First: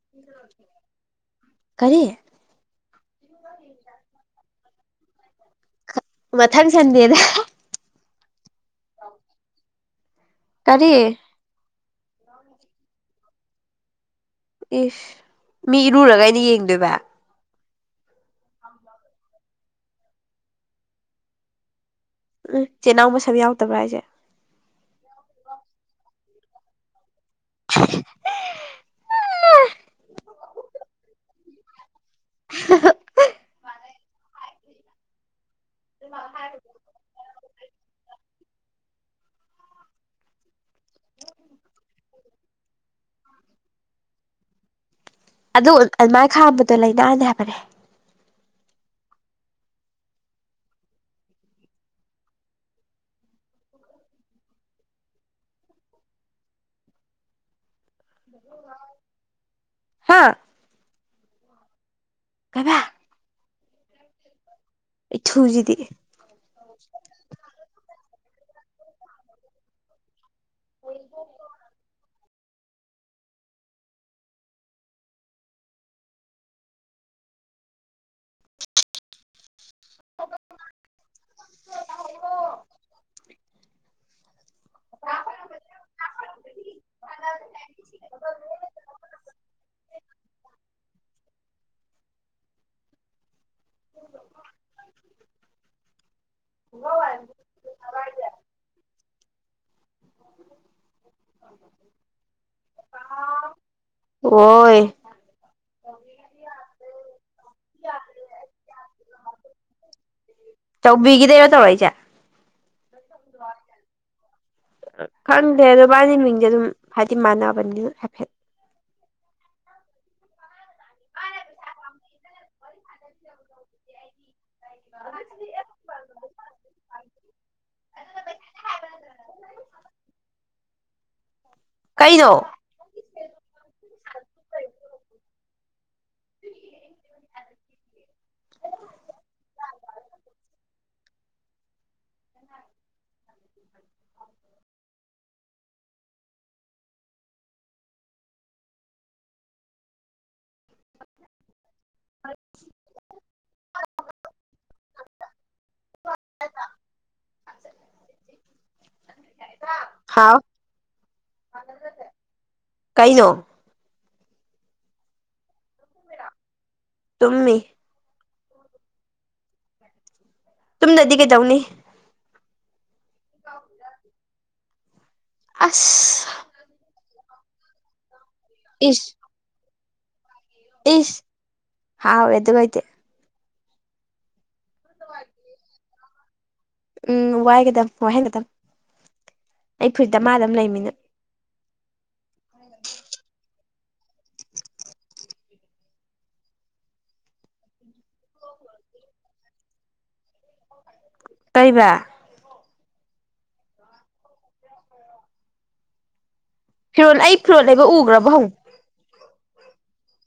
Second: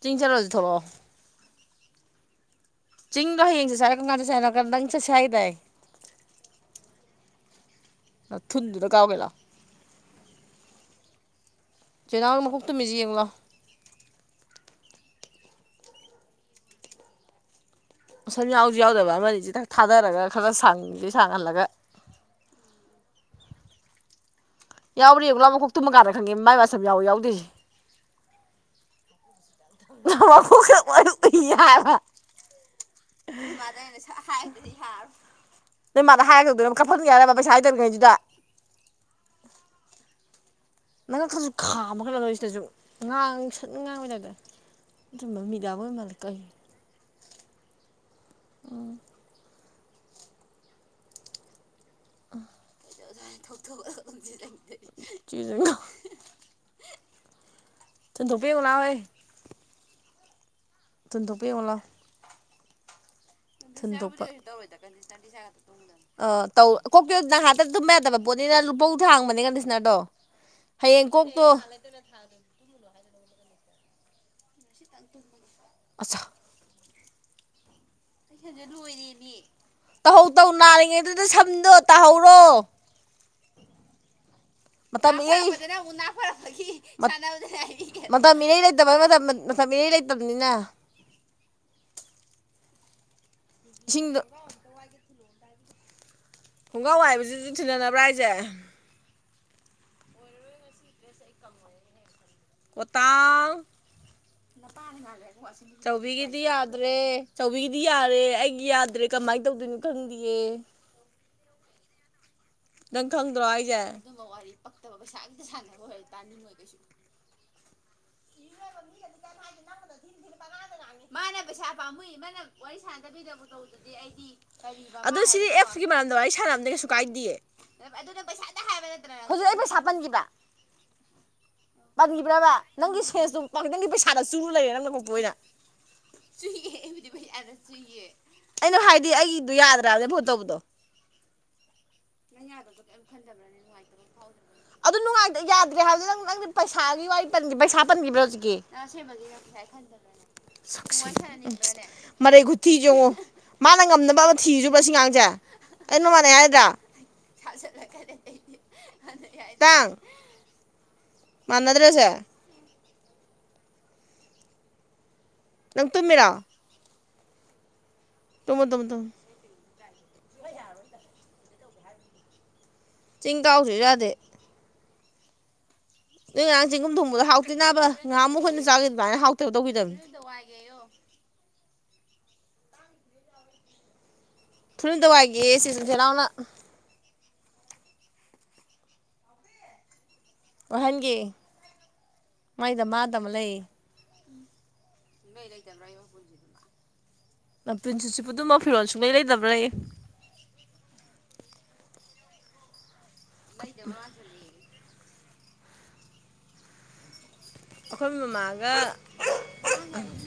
ꯆꯤꯡ ꯆꯠꯂꯣꯁꯤ ꯊꯣꯛꯂꯛꯑꯣ ꯀꯔꯤ ꯆꯤꯡꯗꯣ ꯍꯡꯦ ꯍꯥꯏꯔꯛ ꯀꯥꯟꯗꯦ ꯍꯥꯏꯅꯔꯀꯥꯟꯗꯪ ꯆꯠꯦ ꯍꯥꯏꯗꯥꯏ ꯃꯊꯥꯟ ꯁꯗꯤ ꯑꯗ ꯊꯟꯗꯗꯨꯗꯒꯥꯎꯕꯒꯦ ꯀꯔꯤ ꯆꯩꯅꯥꯡ ꯃꯈꯀꯣꯛ ꯇꯨꯝꯃꯤꯁꯦ ꯌꯦꯡꯂꯣ ꯏꯁ ꯃꯤ ꯏꯔꯨꯔꯒ ꯑꯩꯅ ꯌꯦꯡꯗꯣꯏꯕ ꯁꯝ ꯌꯥꯎꯁꯨ ꯌꯥꯎꯗꯕ ꯑꯃꯅꯤ ꯆꯤ ꯊꯥꯗꯔꯒ ꯈꯔ ꯈꯔ ꯁꯥꯡꯁꯦ ꯁꯥꯡꯍꯜꯂꯒ ꯎꯝ ꯆꯦꯅꯥꯎ ꯃꯁꯝ ꯌꯥꯎꯗꯕ꯭ꯔꯥ ꯑꯩꯁꯦ ꯌꯥꯎꯔꯤ ꯒꯂꯥꯕꯣꯛ ꯇꯨꯝꯃꯀꯗ ꯈꯪꯦ ꯃꯥꯏ ꯑꯁ ꯌꯥꯝ ꯌꯥꯎ ꯌꯥꯎꯗꯔꯤꯁꯤ [unintelligible] ꯐ ꯌꯥꯕ ꯎ ꯃꯥꯗꯩꯅ ꯍꯥꯏꯕꯗꯨꯗꯤ ꯍꯥꯏꯔꯣ ꯅꯣꯏ ꯃꯥꯗ ꯍꯥꯏꯔꯒꯗꯅꯝꯞꯐꯠꯨ ꯌꯥꯔꯕ ꯄꯩꯁꯥ ꯍꯥꯏꯗꯣꯏꯔꯤꯉꯩꯗꯨꯗ ꯅꯪ ꯈꯁꯨ ꯈꯥ ꯈꯠꯂꯣꯏꯁꯤꯗꯁꯨ ꯉꯥꯡ ꯁꯠꯅ ꯉꯥꯡꯕꯗꯇ ꯑꯗꯨꯨꯝꯝꯕ ꯃꯤꯗꯤ ꯃꯥꯜꯂ ꯀꯩ ꯑꯗꯨꯣ ꯂꯥꯏꯅꯥꯅꯦ ꯍꯥꯏꯕꯅꯦ ꯆꯤꯖ ꯇꯗꯄꯤꯒꯂ ꯍꯌꯦ ꯍꯥꯥ ꯇꯨꯗ ꯄꯤꯣꯂ ꯀꯗꯥ ꯊ ꯏꯊꯨꯁꯤꯗꯤ ꯑ ꯇꯧ ꯀꯣꯛꯀ ꯅꯍꯥꯛꯇ ꯇꯨꯝꯕ ꯌꯥꯗꯕ ꯄꯣꯠꯅꯤꯅ ꯂꯨꯄꯧ ꯍꯥꯡꯕꯅꯦ ꯀꯟꯗꯤꯁꯅꯔꯗꯣ ꯍꯌꯦꯡ ꯀꯣꯛꯇꯣ ꯇ ꯑꯆꯥ ꯇꯧꯍꯧ ꯇꯧ ꯅꯥꯔꯤꯉꯩꯗꯨꯗ ꯁꯝꯗꯣ ꯇꯥꯍꯧꯔꯣ ꯃ ꯎ ꯐ ꯃꯇꯝ ꯃꯤꯔꯩ ꯂꯩꯇꯕ ꯃꯇꯝ ꯃꯤꯔꯩ ꯂꯩꯇꯕꯅꯤꯅ ꯍꯁꯤꯡꯗꯨ ꯈꯣꯡꯒꯥꯎ ꯍꯥꯏꯕꯁꯤ ꯊꯤꯖꯤꯟꯅꯕ꯭ꯔꯥ ꯍꯥꯢꯁꯦ ꯑ [unintelligible] ꯀꯇꯜ [inaudible] ꯆꯥꯎꯕꯤꯒꯤꯗꯤ ꯌꯥꯗ꯭ꯔꯦ ꯆꯥꯎꯕꯤꯒꯤꯗꯤ ꯌꯥꯔꯦ ꯑꯩꯒꯤ ꯌꯥꯗ꯭ꯔꯦ ꯀꯃꯥꯏꯅ ꯇꯧꯗꯣꯏꯅꯣ ꯈꯪꯗꯦꯌꯦ ꯆꯧꯕꯤꯒꯤꯗꯩꯔ ꯇꯧꯔꯛꯏꯁꯦ ꯅꯪ ꯈꯪꯗ꯭ꯔꯣ ꯍꯥꯏꯁꯦ ꯈꯪꯗꯦ ꯑꯗꯣ ꯏꯕꯥꯅꯤ ꯃꯤꯡꯁꯦ ꯑꯗꯨꯝ ꯍꯥꯏꯗꯤ ꯃꯥꯟꯅꯕꯅꯤꯅ ꯍꯥꯏꯐꯦꯠ ꯏ ꯍꯥꯏ [inaudible] ꯃꯥꯅ ꯄꯩꯁꯥ ꯄꯥꯝꯃꯨꯏ ꯃꯥꯅ ꯋꯥꯔꯤ ꯁꯥꯟꯅꯗꯕꯤꯗ ꯇꯧꯗꯗꯤ ꯑꯩꯗꯤ ꯑꯗꯣ ꯁꯤꯗꯤ ꯑꯦꯞꯁꯀꯤ ꯃꯔꯝꯗ ꯋꯥꯔꯤ ꯁꯥꯟꯅꯕꯗꯤ ꯀꯩꯁꯨ ꯀꯥꯏꯗꯦ ꯍꯧꯖꯤꯛ ꯑꯩ ꯄꯩꯁꯥ ꯄꯟꯈꯤꯕꯔꯥ ꯀꯩꯅꯣ ꯄꯟꯕ꯭ꯔꯕ ꯅꯪꯒꯤ ꯁꯦꯁꯇꯨ ꯅꯪꯒꯤ ꯄꯩꯁꯥꯗ ꯆꯨꯨꯔ ꯂꯩꯔꯦ ꯅꯪ ꯅꯀꯣꯛꯇꯣ ꯑꯣꯏꯅ ꯑꯩꯅ ꯍꯥꯏꯗꯤ ꯑꯩꯗꯣ ꯌꯥꯗ꯭ꯔꯕꯅꯦ ꯐꯣꯟ ꯇꯧꯕꯗꯣ ꯅꯪ ꯌꯥꯗꯗꯣ ꯀꯔꯤꯝ ꯈꯟꯖꯕ꯭ꯔꯅꯦ ꯅꯨꯡꯉꯥꯏꯇꯕ ꯐꯥꯎꯗꯕ꯭ꯔ [inaudible] ꯑꯗꯨ ꯅꯨꯡꯉꯥꯢ ꯌꯥꯗ꯭ꯔꯦ ꯍꯥꯏꯕꯗꯨ ꯅꯪ ꯅꯪꯗꯤ ꯄꯩꯁꯥꯒꯤ ꯋꯥꯔꯤ ꯄꯩꯁꯥ ꯄꯟꯈꯤꯕ꯭ꯔꯣ ꯍꯧꯖꯤꯛꯀꯤ ꯑꯁꯦꯡꯕꯗꯤ ꯌꯥꯝꯁ ꯍꯥꯏ ꯈꯟꯗꯅꯅꯦ ꯁꯅꯤꯡꯗꯅꯦ [inaudible] ꯃꯔꯩ ꯈꯨꯊꯤꯁꯦ ꯌꯦꯡꯉꯣ ꯃꯥꯅ ꯉꯝꯅꯕ ꯑꯃ ꯊꯤꯔꯤꯁꯦ ꯁꯤ ꯑꯉꯥꯡꯁꯦ ꯑꯩꯅ ꯃꯥꯟꯅꯩ ꯍꯥꯢꯗ꯭ꯔꯥ ꯍꯥꯏꯗꯪ [inaudible] ꯍꯥꯎ ꯃꯅꯥꯗ꯭ꯔꯥ ꯁꯦ ꯀꯩꯅꯣ ꯅꯪ ꯇꯨꯝꯃꯤꯔꯥ ꯇꯨꯝꯃꯤ ꯇꯨꯝꯃꯨ ꯇꯨꯝꯃꯨ ꯇꯨꯝꯗꯔꯥꯗꯤ ꯀꯩꯗꯧꯅꯤ ꯆꯤꯡ ꯀꯥꯎꯁꯤꯁꯨ ꯌꯥꯗꯦ ꯑꯁ ꯅꯣꯏ ꯉꯔꯥꯡ ꯆꯤꯡ ꯀꯨꯝ ꯊꯣꯡꯕꯗꯣ ꯍꯥꯎꯇꯦꯅꯥꯕ ꯉꯥꯃꯨꯛꯈꯣꯏꯅ ꯆꯥꯈꯤꯕ ꯏꯁ ꯑꯗꯨꯃꯥꯏꯅ ꯍꯥꯎꯇꯕ ꯇꯧꯈꯤꯗꯕꯅꯦ ꯏꯁ ꯍꯥꯎ ꯌꯦꯗꯨꯒꯥꯏꯇ [inaudible] ꯐꯨꯔꯤꯠ ꯑꯝꯇ ꯋꯥꯏꯒꯤ ꯁꯤꯁꯦꯅꯥꯎꯅ ꯎꯝ ꯋꯥꯏꯒꯗꯝ ꯋꯥꯏꯍꯟꯒꯗꯝ ꯑꯩ ꯐꯨꯔꯤꯠꯇꯤ ꯃꯥꯅ ꯑꯗꯨꯝ ꯂꯩꯃꯤꯅ ꯃ ꯏꯗ ꯃꯥꯗꯝ ꯂꯩꯦ [inaudible] ꯅꯄꯨꯟꯁꯤ ꯆꯨꯞꯄꯗꯨꯃ ꯐꯤꯔꯣꯜ ꯁꯨꯡꯂꯩ ꯂꯩꯗꯕ꯭ꯔꯥꯌꯦ ꯀꯩꯕ ꯐꯗ ꯃꯥ [inaudible] ꯐꯤꯔꯣꯜ ꯑꯩ ꯐꯤꯔꯣꯜ ꯂꯩꯕ ꯎꯈ꯭ꯔꯕꯣ ꯍꯪꯉꯣ ꯉ [inaudible] ꯎ [inaudible]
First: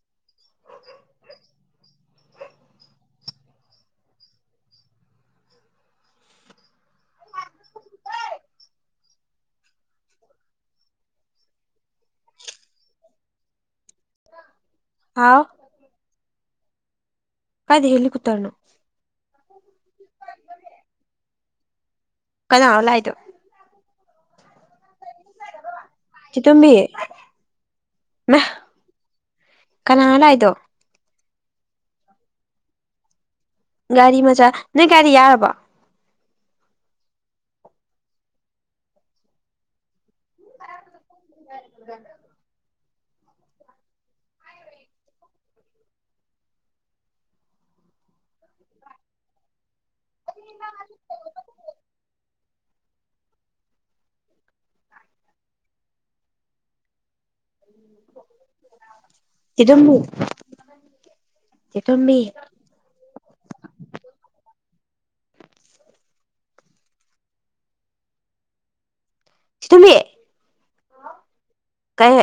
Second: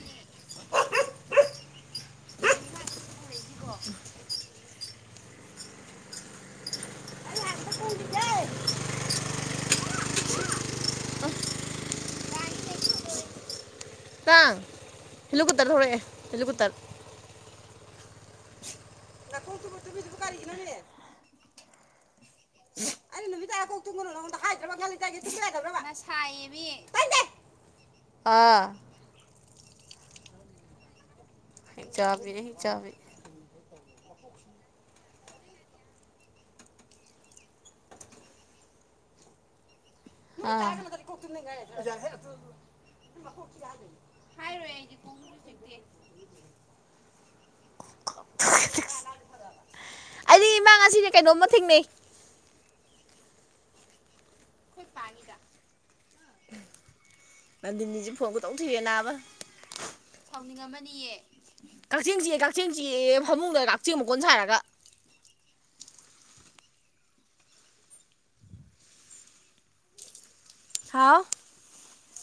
ꯂ ꯀꯗ [inaudible] ꯍ [inaudible] ꯍꯥꯎ ꯍꯂꯨꯀꯇꯔ ꯊꯣꯛꯦ ꯍꯂꯨꯀꯇꯔ [inaudible] ꯀꯥꯢꯗꯩ ꯍꯤꯂꯨꯀꯨꯞꯇ꯭ꯔꯅꯣ ꯅ ꯈꯣꯡꯇꯨ ꯈꯠꯇꯕꯤꯗꯨꯕꯨ ꯀꯔꯤꯒꯤꯅ ꯍꯥꯏꯌꯦꯦ [inaudible] ꯀꯅꯥꯅꯣ ꯂꯛꯢꯗꯣ ꯇꯨꯡꯅ ꯍ ꯍꯥꯏꯗ꯭ꯔꯕꯥ ꯂꯤꯦ ꯍ ꯍꯥꯏꯗ꯭ꯔ [inaudible] ꯆꯤꯇꯣꯝꯕꯤ ꯍꯩꯃꯥ ꯑꯥ ꯀꯅꯥꯅꯣ ꯂꯥꯛꯏꯗꯣ ꯍꯤꯡꯆꯥꯕꯤꯅꯦ ꯍꯤꯡꯆꯥꯕꯤ ꯒꯥꯔꯤ ꯃꯆꯥ ꯅꯣꯏ ꯒꯥꯔꯤ ꯌꯥꯔꯕꯣ ꯑꯥ [unintelligible] [unintelligible] ꯑꯩꯗꯤ ꯏꯃꯥꯡ ꯑꯁꯤꯅꯦ ꯀꯩꯅꯣꯝꯃ ꯊꯦꯡꯅꯩ ꯅꯟꯗꯤꯅꯤꯁꯤ ꯐꯣꯟꯇꯧ ꯊꯨꯔꯦ ꯅꯥꯕꯥ ꯆꯦꯇꯨꯝꯕꯤ ꯆꯦꯇꯨꯝꯕꯤ ꯀꯛꯆꯤꯡꯁꯤ ꯐꯃꯨꯡꯗ ꯀꯛꯆꯦꯡ ꯃꯣꯟ ꯁꯥꯥꯏꯔꯒ ꯁꯤꯇꯃꯦ ꯍꯥꯥꯎ ꯀꯩ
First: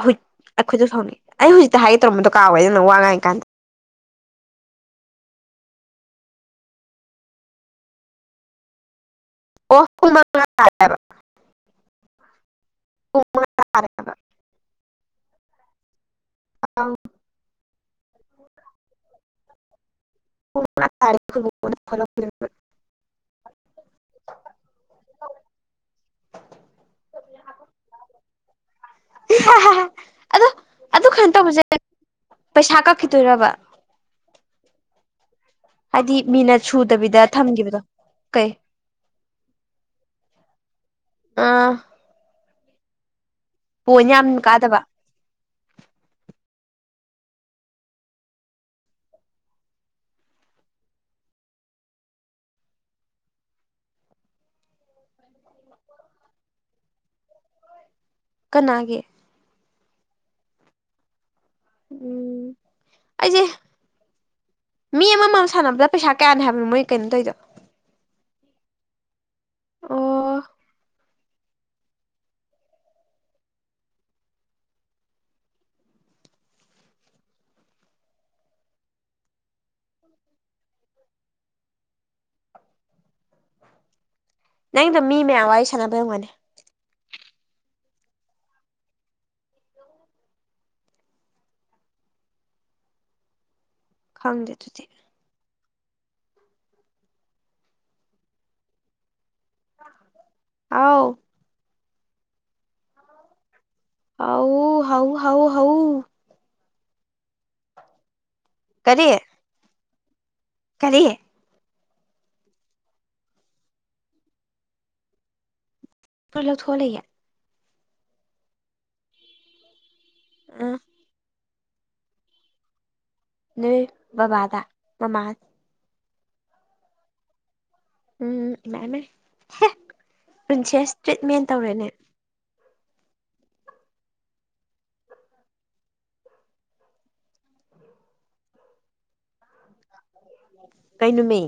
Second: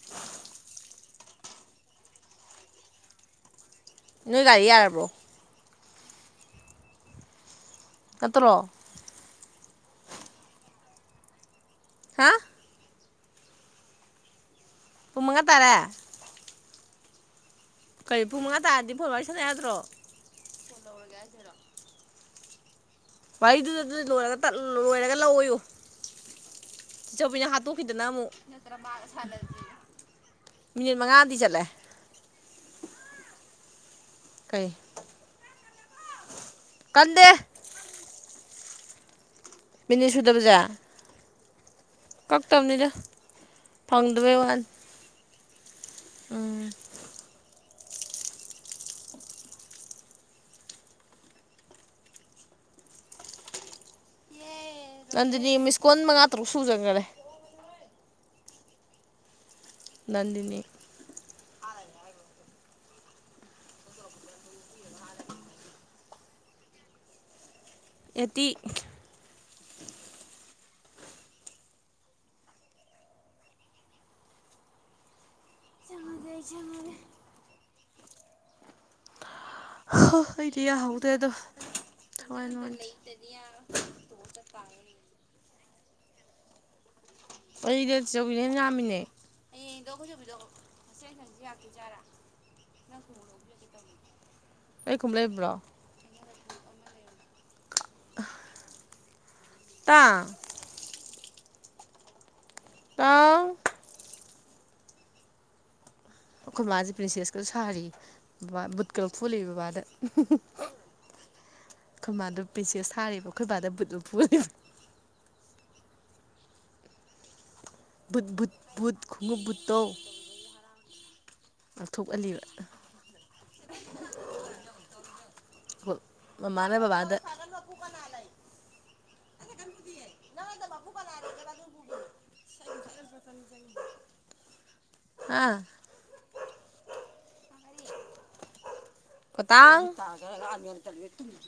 ꯑꯩꯈꯣꯏꯁꯨ ꯁꯥꯎꯅꯤ ꯑꯩ ꯍꯧꯖꯤꯛꯇ ꯍꯥꯏꯒꯦ ꯇꯧꯔꯝꯕꯗꯣ ꯀꯥꯕꯏ ꯑꯗꯨꯅ ꯋꯥ ꯉꯥꯡꯥꯏ ꯀꯥꯟꯗ ꯅꯣꯏ ꯒꯥꯔꯤ ꯌꯥꯔꯕꯣ ꯅꯠꯇ꯭ꯔꯣ ꯑꯣꯐꯨꯜ [unintelligible] ꯍꯥ ꯄꯨꯡ ꯃꯉꯥ ꯇꯥꯔꯦ ꯑꯥꯎ ꯀꯔꯤ ꯄꯨꯡ ꯃꯉꯥ ꯇꯥꯔꯗꯤ ꯐꯣꯟ ꯋꯥꯔꯤ ꯁꯥꯟꯅ ꯌꯥꯗ꯭ꯔꯣ [unintelligible] ꯚꯩꯗꯨꯗ ꯑꯗꯨ ꯂꯣꯏꯔꯒ ꯂꯣꯏꯔꯒ ꯂꯥꯛꯑꯣꯨ ꯆꯦ ꯆꯧꯕꯤꯅ ꯍꯥꯠꯇꯣꯛꯈꯤꯗꯅ ꯑꯃꯨꯛ ꯑꯗꯣ ꯃꯤꯅꯤꯠ ꯑꯗꯨ ꯀꯩꯅꯣ ꯃꯉꯥꯗꯤ ꯇꯧꯕꯁꯦ ꯆꯠꯂꯦ ꯄꯩꯁꯥ ꯀꯛꯈꯤꯗꯣꯏꯔꯕ ꯀꯩꯅꯣ ꯍꯥꯏꯗꯤ ꯃꯤꯅ ꯁꯨꯗꯕꯤꯗ ꯀꯟꯗꯦ ꯊꯝꯈꯤꯕꯗꯣ ꯀꯩ ꯃꯤꯅꯤꯠ ꯁꯨꯗꯕꯁꯦ ꯑꯥ ꯀꯛ ꯇꯕꯅꯤꯗ ꯄꯣꯏꯟ ꯌꯥꯝ ꯀꯥꯗꯕ ꯎꯝ ꯅꯪ ꯑꯗꯨꯗꯤ ꯃꯤꯁꯀꯣꯟ ꯃꯉꯥ ꯇꯔꯨꯛ ꯁꯨꯖꯈꯔꯦ ꯀꯅꯥꯒꯤ ꯅꯟꯅꯤ ꯎꯝ ꯑꯩꯁꯦ ꯃꯤ ꯑꯃꯃꯝ ꯁꯥꯟꯅꯕꯗ ꯄꯩꯁꯥ ꯀꯌꯥꯅꯦ ꯍꯥꯏꯕꯅꯣ ꯃꯣꯏ ꯀꯩꯅꯣ ꯇꯧꯗꯣ ꯑꯦꯠꯇꯤ ꯑꯣ [unintelligible] ꯍ ꯑꯩꯗꯤ ꯌꯥꯍꯧꯗ꯭ꯔꯦ ꯑꯗꯣ ꯊ ꯅꯪꯗꯣ ꯃꯤ ꯃꯌꯥꯝ ꯋꯥꯔꯤ ꯁꯥꯟꯅꯕꯔꯝꯒꯅꯤ [unintelligible] ꯌꯥꯔꯥ ꯅꯪ ꯍꯂ ꯂꯧꯖꯦ ꯇꯝꯣ ꯈꯪꯗꯦ ꯑꯗꯨꯗꯤ ꯀꯨꯝꯂꯦꯕ꯭ꯔꯥ ꯇꯥ ꯑꯥꯎ ꯍꯥꯏ ꯍꯥꯎ ꯍꯥꯎ ꯍꯥꯎ ꯍꯥꯎ ꯑꯩꯈꯣꯏ ꯃꯥꯁꯦ ꯄ꯭ꯔꯤꯟꯁꯦꯁꯀꯥ ꯁꯥꯔꯤꯌꯦ ꯕꯕꯥ ꯕꯨꯠꯀ ꯀꯔꯤ ꯂꯧꯊꯣꯛꯍꯜꯂꯦ ꯕꯕꯥꯗ ꯀꯔꯤ ꯑꯈꯣꯏ ꯃꯥꯗꯣ ꯄꯔꯤꯟꯁꯦꯁ ꯁꯥꯔꯤꯕ ꯑꯈꯣꯏ ꯕꯥꯗ ꯕꯨꯠ ꯂꯧꯊꯣꯛꯍꯜꯂꯤꯕꯥ ꯄꯨꯣꯏ ꯂꯧꯊꯣꯛꯂꯑꯦ ꯕꯨꯠ ꯕꯨꯠ ꯕꯨꯠ ꯈꯨꯡꯉꯨꯞ ꯕꯨꯠꯇꯣ ꯑ ꯉꯥꯛꯊꯣꯛꯍꯜꯂꯤꯕ ꯅꯣꯏ ꯕꯕꯥꯗ ꯃꯃꯥ ꯃꯃꯥꯅꯥ ꯕꯕꯥꯗ ꯎꯝ ꯃꯥꯅꯦ ꯄ꯭ꯔꯤꯟꯁꯦꯁ ꯇ꯭ꯔꯤꯠꯃꯦꯟ ꯇꯧꯔꯦꯅꯦ [unintelligible] ꯑꯥ ꯄꯇꯥꯥꯡ ꯀꯩꯅꯣꯃꯤ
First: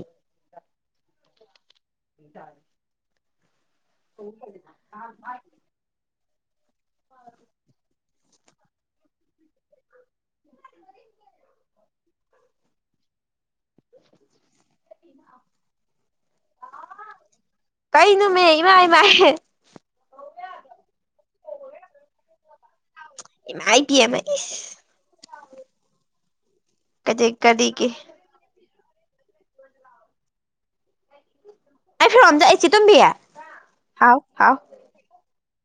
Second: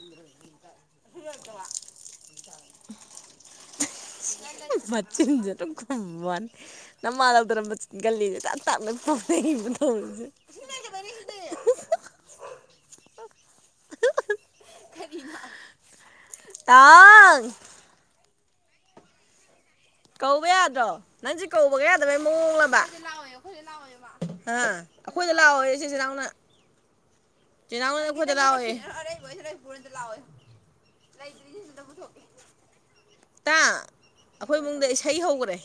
[unintelligible] ꯃꯆꯤꯟꯖꯦ ꯌꯥꯝ ꯋꯥꯅꯤ ꯃꯃꯥ ꯂꯧꯗꯔꯝꯕ ꯒꯜꯂꯤꯁꯦ ꯇꯞ ꯇꯞꯅ ꯄꯥꯅꯈꯤꯕ ꯃꯊꯧꯔꯤꯁꯦ [inaudible] ꯇꯥꯡ ꯀꯩꯅꯣꯃꯤ ꯏꯃꯥꯏꯃꯥꯏ ꯀꯧꯕ ꯌꯥꯗ꯭ꯔꯣ ꯅꯪꯁꯦ ꯀꯧꯕꯒ ꯌꯥꯗꯕꯩ ꯃꯣꯡꯂꯕ ꯏꯃꯥꯏ ꯄꯦꯝꯃ ꯏꯁ ꯑꯩꯈꯣꯏꯗ ꯂꯥꯛꯑꯣꯌꯦ ꯆꯦ ꯆꯦꯅꯥꯎꯅ ꯀꯗꯤ ꯀꯔꯤꯒꯤ ꯃ ꯆ ꯂꯑꯣꯋꯦ ꯑꯔꯦ ꯄꯨ ꯆꯂꯑꯣꯣꯏ ꯑꯩ ꯐꯔꯣꯝꯖꯁꯤ ꯇꯣꯝꯕꯤ ꯇꯥ ꯍꯥꯎ ꯍꯥꯎ ꯑꯩꯈꯣꯏ ꯏꯁꯩ ꯍꯧꯈ꯭ꯔꯦ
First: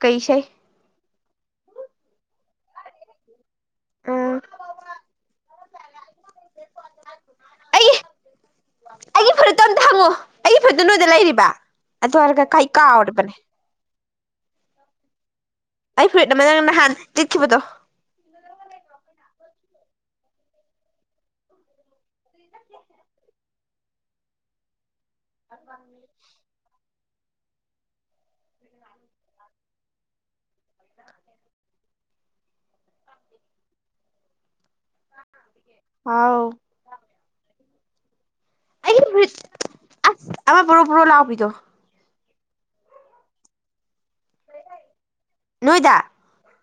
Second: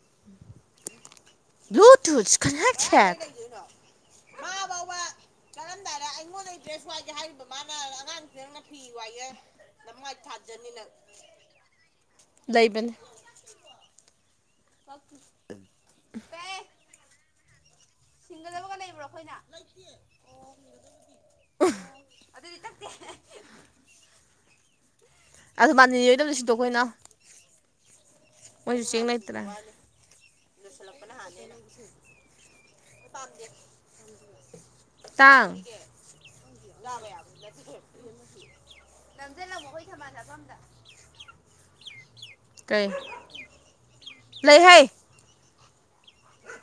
ꯀꯩ ꯏꯁꯩ ꯭ ꯑꯥ [unintelligible] ꯑꯩꯒꯤ ꯑꯩꯒꯤ ꯐꯨꯔꯤꯠꯇꯣ [unintelligible] ꯑꯝꯇ ꯍꯪꯉꯣ ꯑꯩ ꯐꯨꯔꯤꯠꯗꯨ ꯅꯣꯏꯗ ꯂꯩꯔꯤꯕ ꯑꯗꯨ ꯑꯣꯏꯔꯒ ꯀꯩ ꯂꯩꯕꯅꯦ ꯀꯥꯎꯔꯤꯕꯅꯦ [unintelligible] ꯑꯩ ꯐꯨꯔꯤꯠ ꯑꯃꯥ ꯅꯪ ꯅꯍꯥꯟ ꯂꯤꯠꯈꯤꯕꯗꯣ ꯁꯤꯡꯒꯗꯕꯒ ꯂꯩꯕ꯭ꯔꯣ ꯑꯩꯈꯣꯏꯅ [inaudible] ꯑꯗꯨ ꯃꯥꯅꯤꯔꯣꯏꯗꯕꯗ ꯁꯤꯗꯣ ꯑꯩꯈꯣꯏꯅꯣ ꯃꯣꯏꯁꯨ ꯆꯦꯡ ꯂꯩꯇ꯭ꯔꯦ [inaudible] [unintelligible] ꯇꯥꯡ ꯑꯥꯎ ꯂꯔꯦ ꯌꯥꯝ [unintelligible] ꯀꯩ ꯂꯩꯍꯥꯏ ꯅꯣꯏꯗ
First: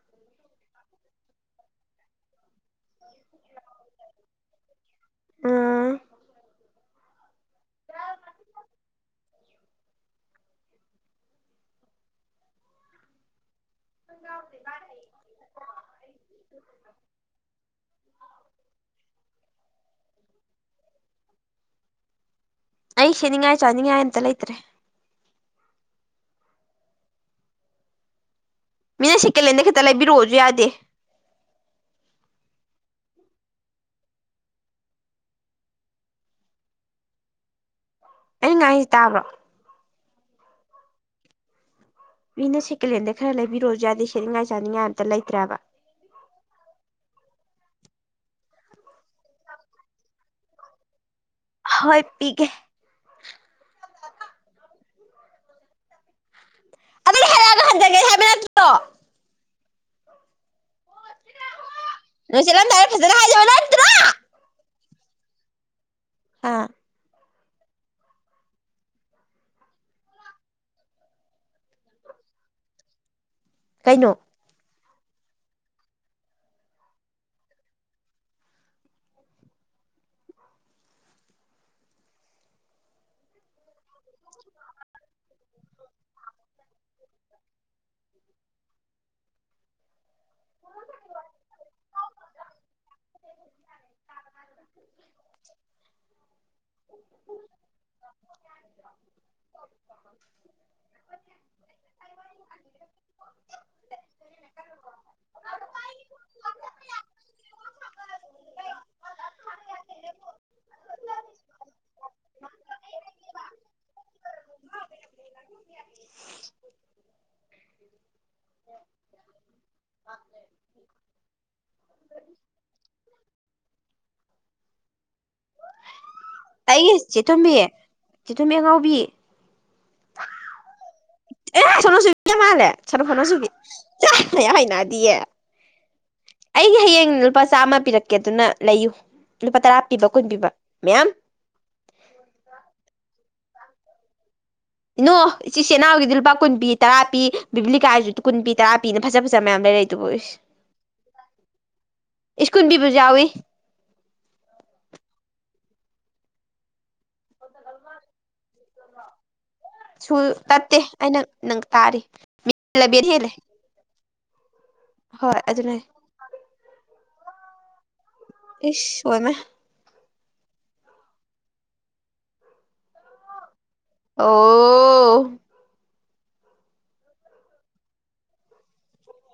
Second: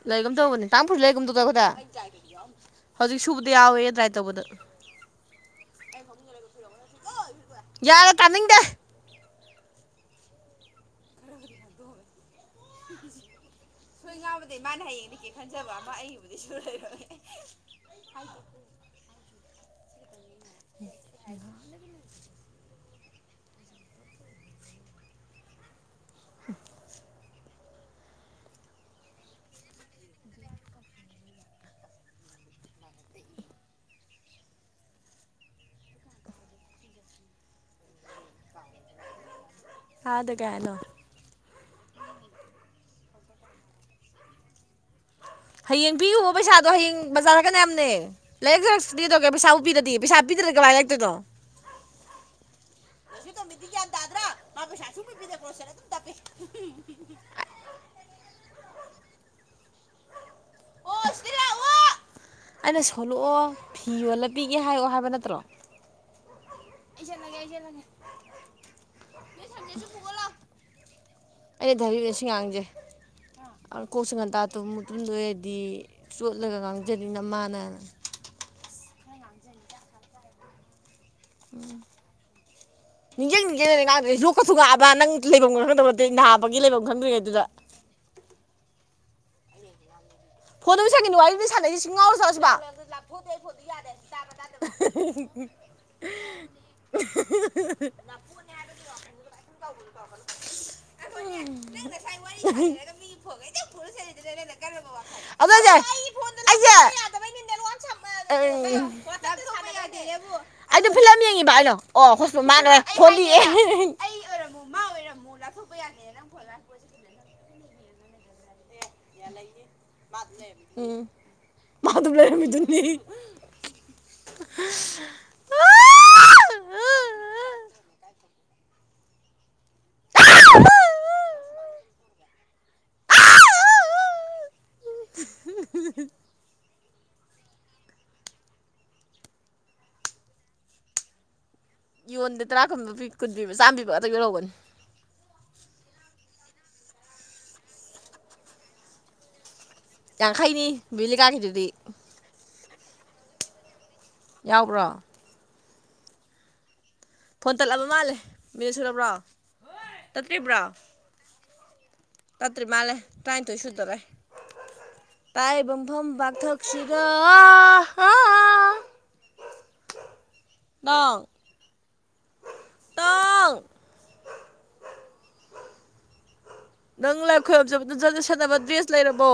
ꯂꯩꯒꯨꯝ ꯇꯧꯕꯅꯦ ꯇꯥꯡꯐꯁꯨ ꯂꯩꯒꯨꯝꯗꯧꯗ ꯈꯗꯥ ꯍꯧꯖꯤꯛ ꯁꯨꯕꯗ ꯌꯥꯎꯋꯦ ꯗ꯭ꯔꯥꯏ ꯇꯧꯕꯗ ꯑꯥ ꯌꯥꯔꯦ ꯇꯥꯅꯤꯡꯗꯦ ꯁꯣꯏ ꯉꯥꯎꯕꯗꯒꯤꯩ ꯃꯥꯅ ꯍꯌꯦꯡꯗꯒꯤꯀꯦ ꯈꯟꯖꯕ ꯑꯃ ꯑꯩꯒꯤꯕꯨꯗꯤ ꯁꯨꯔ ꯂꯩꯔꯝꯃꯦ [unintelligible] ꯑꯣ ꯑꯩ ꯁꯤꯅꯤꯉꯥꯏ ꯆꯥꯅꯤꯡꯉꯥꯏ ꯑꯃꯇꯥ ꯂꯩꯇꯦ [unintelligible] ꯃꯤꯅ ꯁꯤꯀꯂꯦꯟꯗ ꯈꯤꯇ ꯂꯩꯕꯤꯔꯛꯑꯣꯁꯨ ꯌꯥꯗꯦ ꯑꯩꯅ ꯉꯥꯡꯏꯁꯤ ꯇꯥꯕ꯭ꯔꯣ ꯊꯥꯗꯥ ꯀꯩ ꯍꯥꯏꯅꫭ ꯃꯤꯅ ꯁꯦꯀꯦꯟꯍꯦꯟꯗꯒꯤ ꯈꯔ ꯂꯩꯕꯤꯔꯣꯁꯨ ꯌꯥꯗꯦ ꯁꯦꯠꯅꯤꯡꯉꯥꯏ ꯆꯥꯅꯤꯡꯉꯥꯏ ꯑꯝꯇ ꯂꯩꯇ꯭ꯔꯕ ꯍꯌꯦꯡ ꯄꯤꯌꯨꯕ ꯄꯩꯁꯥꯗꯣ ꯍꯌꯦꯡ ꯕꯖꯥꯔꯀꯅ ꯌꯥꯝꯅꯦ ꯂꯥꯛ ꯀꯩꯥ ꯁꯤꯗꯤ ꯄꯤꯗꯦ ꯄꯩꯁꯥ ꯄꯤꯗꯦ ꯀꯃꯥꯏ ꯂꯩꯔꯛꯇꯣꯏꯅꯣ ꯍꯣꯏ ꯄꯤꯒꯦ ꯑꯗꯨ ꯇꯃꯤꯗꯤ ꯀ꯭ꯌꯥꯟ ꯇꯥꯗ꯭ꯔꯥ ꯃꯥꯄꯩꯁꯥ ꯁꯨꯡꯄꯤꯗ ꯄꯨꯣꯁ ꯒ꯭ꯦꯔꯖꯨꯋꯦꯠ ꯇꯝꯃꯦ ꯑꯗꯩ ꯍꯥꯏꯔꯛꯑꯒ ꯍꯟꯖꯟꯒꯦ ꯍꯥꯏꯕ ꯅꯠꯇ꯭ꯔꯣ ꯅꯨꯡ ꯑꯩꯅ ꯆꯠꯝꯗꯥꯏꯗ ꯐꯖꯟ ꯁꯣꯂꯛꯑꯣ ꯍꯥꯏꯌꯨ ꯐꯤ ꯅꯠꯇꯔ ꯌꯣꯜꯂ ꯄꯤꯒꯦ ꯍꯥꯏꯌꯨ ꯍꯥꯏꯕ ꯅꯠꯇ꯭ꯔꯣ ꯑꯥ ꯑꯩ ꯆꯦꯜꯂꯒꯦ ꯆꯦꯜꯂꯒꯦ ꯑꯩ ꯕꯤꯁꯤ ꯉꯥꯡꯁꯦ ꯑ ꯀꯣꯛ ꯀꯩꯅꯣ ꯁ ꯉꯥꯟꯇꯥꯥꯇꯕ ꯃꯨꯗ ꯑꯣꯏꯔꯗꯤ ꯆꯣꯠꯂꯒ ꯉꯥꯡꯖꯅꯤꯡꯅ ꯃꯥꯅ ꯑꯗꯨ ꯎꯝ ꯅꯤꯡꯖꯤꯡ ꯅꯤꯡꯖꯤꯡꯅꯦ ꯉꯥꯡꯗ꯭ꯔꯨꯁꯦ ꯂꯣꯛꯀ ꯊꯨꯡꯉꯥꯛꯑꯕ ꯅꯪ ꯂꯩꯐꯝ ꯈꯪꯗꯕ ꯅꯠꯇꯦ ꯅꯥꯥꯕꯒꯤ ꯂꯩꯐꯝ ꯈꯪꯗ꯭ꯔꯤꯉꯩ ꯑꯗꯨꯗ ꯐꯣꯟꯗꯁꯒꯤꯅꯅꯨꯡ ꯍꯥꯏ ꯁꯥꯟꯅ ꯁꯤꯁꯤꯡ ꯉꯥꯎꯔꯖꯥꯠꯂꯣ ꯁꯤꯕꯣ ꯑꯍꯤꯍꯤ ꯍꯤ ꯍꯤ ꯎꯝ ꯅꯪ ꯉꯁꯥꯏ ꯋꯥꯔꯤꯔꯒ ꯃꯤ ꯐꯣꯟ ꯐꯦ ꯂꯣꯏꯔꯔꯕ ꯑꯗꯨ [unintelligible] ꯑꯩꯗ ꯐꯤꯂꯝ ꯌꯦꯡꯉꯤꯕ ꯑꯩꯅꯣ ꯑꯣ ꯍꯣꯁꯄꯣꯠ ꯃꯥꯡꯒꯔꯦ ꯍꯣꯂꯤ ꯍꯂ ꯊꯣꯕꯌꯥꯅꯦꯅꯪ ꯄꯨꯂꯣꯏ ꯎꯝ ꯃꯥꯗꯨꯕ꯭ꯔꯦꯃꯤꯗꯨꯅꯤ [inaudible] ꯑꯩ ꯆꯦꯊꯣꯕꯤ ꯆꯦꯊꯣꯕꯤ ꯑꯉꯥꯎꯕꯤ [unintelligible] ꯑꯦ ꯁꯠꯅꯨꯁꯨꯨꯕꯤ ꯃꯥꯜꯂꯦ ꯁꯅ ꯈꯣꯠꯅꯁꯨꯨꯕꯤ ꯑꯌꯥꯝ ꯍꯩꯅꯗꯤꯌꯦ ꯑꯩꯒꯤ ꯍꯌꯦꯡ ꯂꯨꯄꯥ ꯆꯥꯝꯃ ꯄꯤꯔꯛꯀꯦ ꯑꯗꯨꯅ ꯂꯩꯌꯨ ꯂꯨꯄꯥ ꯇꯔꯥ ꯄꯤꯕ ꯀꯨꯟ ꯄꯤꯕ ꯃꯌꯥꯝ ꯌꯣꯟꯗꯦ ꯇꯔꯥ ꯀꯟꯕ ꯀꯨꯟ ꯄꯤꯕ ꯆꯥꯝꯕꯤꯕ ꯑꯗꯨ ꯌ ꯂꯧꯔꯧꯒꯅꯤ ꯏꯅꯣ ꯏꯆꯤꯜ ꯏꯅꯥꯎꯒꯤꯗꯤ ꯂꯨꯄꯥ ꯀꯨꯟ ꯄꯤ ꯇꯔꯥ ꯄꯤ ꯕꯤꯕꯂꯤꯀꯥꯏꯁꯨ ꯀꯨꯟ ꯄꯤ ꯇꯔꯥ ꯄꯤꯅ ꯐꯖ ꯐꯖꯕ ꯃꯌꯥꯝ ꯂꯩꯔꯁꯦ ꯌꯥꯡꯈꯩꯅꯤ ꯂꯤ ꯀꯒꯔꯤꯗꯨꯗꯩ ꯏꯁ ꯀꯨꯟꯄꯤꯕ ꯖꯨ ꯌꯥꯎꯏ ꯌꯥꯎꯕ꯭ꯔꯣ ꯐꯣꯟꯠ ꯇꯠꯂꯕ ꯃꯥꯜꯂꯦ ꯃꯤꯅ ꯁꯨꯔꯕ꯭ꯔꯣ ꯁꯨ ꯇꯠꯇ꯭ꯔꯤꯕ꯭ꯔꯣ ꯇꯠꯇꯦ ꯑꯩꯅ ꯅꯪ ꯇꯥꯔꯤ ꯇꯠꯇ꯭ꯔꯤ ꯃꯥꯂꯦ ꯑꯦꯂꯚꯦꯟ ꯍꯦꯜꯂꯦ ꯇꯥꯏ ꯊꯣꯏꯁꯨꯗꯔꯦ ꯍꯣꯏ ꯑꯗꯨꯅꯦ ꯇꯥꯏꯕꯝꯐꯝꯐꯝ ꯥꯛꯊꯣꯛꯁꯤꯔ ꯏꯁ ꯑꯣꯏ ꯏꯃꯥ ꯇꯥꯎ ꯄꯪ ꯑꯣ ꯅꯪ ꯂꯥꯏ ꯑꯩꯈꯣꯏ ꯍꯥꯞꯖꯕꯗꯨꯖꯅ ꯁꯦꯟꯅꯅꯕ ꯗ꯭ꯔꯦꯁ ꯂꯩꯔꯕꯣ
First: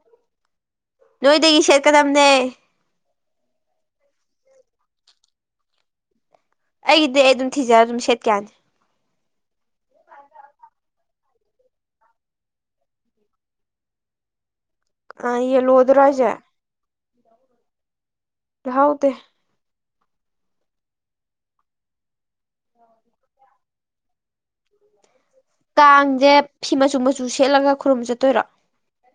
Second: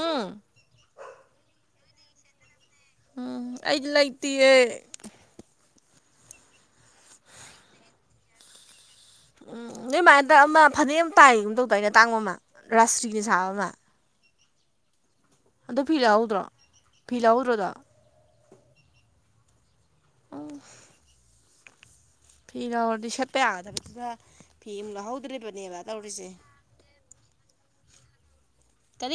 ꯎꯝ ꯅꯣꯏꯗꯒꯤ ꯁꯦꯠꯀꯗꯝꯅꯦ ꯎꯝ ꯑꯩ ꯂꯩꯇꯌꯦ ꯑꯩꯒꯤꯗꯤ ꯑꯩ ꯑꯗꯨꯝ ꯊꯤꯖꯔꯒ ꯑꯗꯨꯝ ꯁꯦꯠꯀꯦ ꯌꯥꯅꯤ ꯎꯝ ꯅꯣꯏꯃꯥꯏꯟꯗ ꯑꯃ ꯐꯅꯦꯛ ꯑꯃ ꯇꯥꯏꯒꯨꯝ ꯇꯧꯗꯏꯩꯅ ꯑꯇꯥꯡꯕ ꯑꯃ ꯔꯥꯥꯁꯇ꯭ꯔꯤꯒꯤ ꯁꯥꯕ ꯑꯃ ꯑ ꯑꯣ ꯐꯤ ꯌꯦꯜꯂꯣꯗꯨꯔꯣ ꯍꯥꯏꯁꯦ ꯂꯍꯧꯗ꯭ꯔꯣ ꯐꯤ ꯂꯧꯍꯧꯗ꯭ꯔꯣꯗ ꯌꯥꯍꯥꯎꯗꯦ ꯑ ꯐꯤ ꯂꯧꯔꯗꯤ ꯁꯦꯠꯄ ꯌꯥꯒꯗꯕꯗꯨꯗ ꯐꯤ ꯑꯃ ꯂꯧꯍꯧꯗ꯭ꯔꯦꯕ ꯇꯥꯡꯁꯦ ꯐꯤ ꯃꯆꯨ ꯃꯆꯨ ꯁꯦꯠꯂꯒ ꯈꯨꯔꯨꯝꯕ ꯆꯠꯇꯣꯏꯔꯣ ꯀꯔꯤ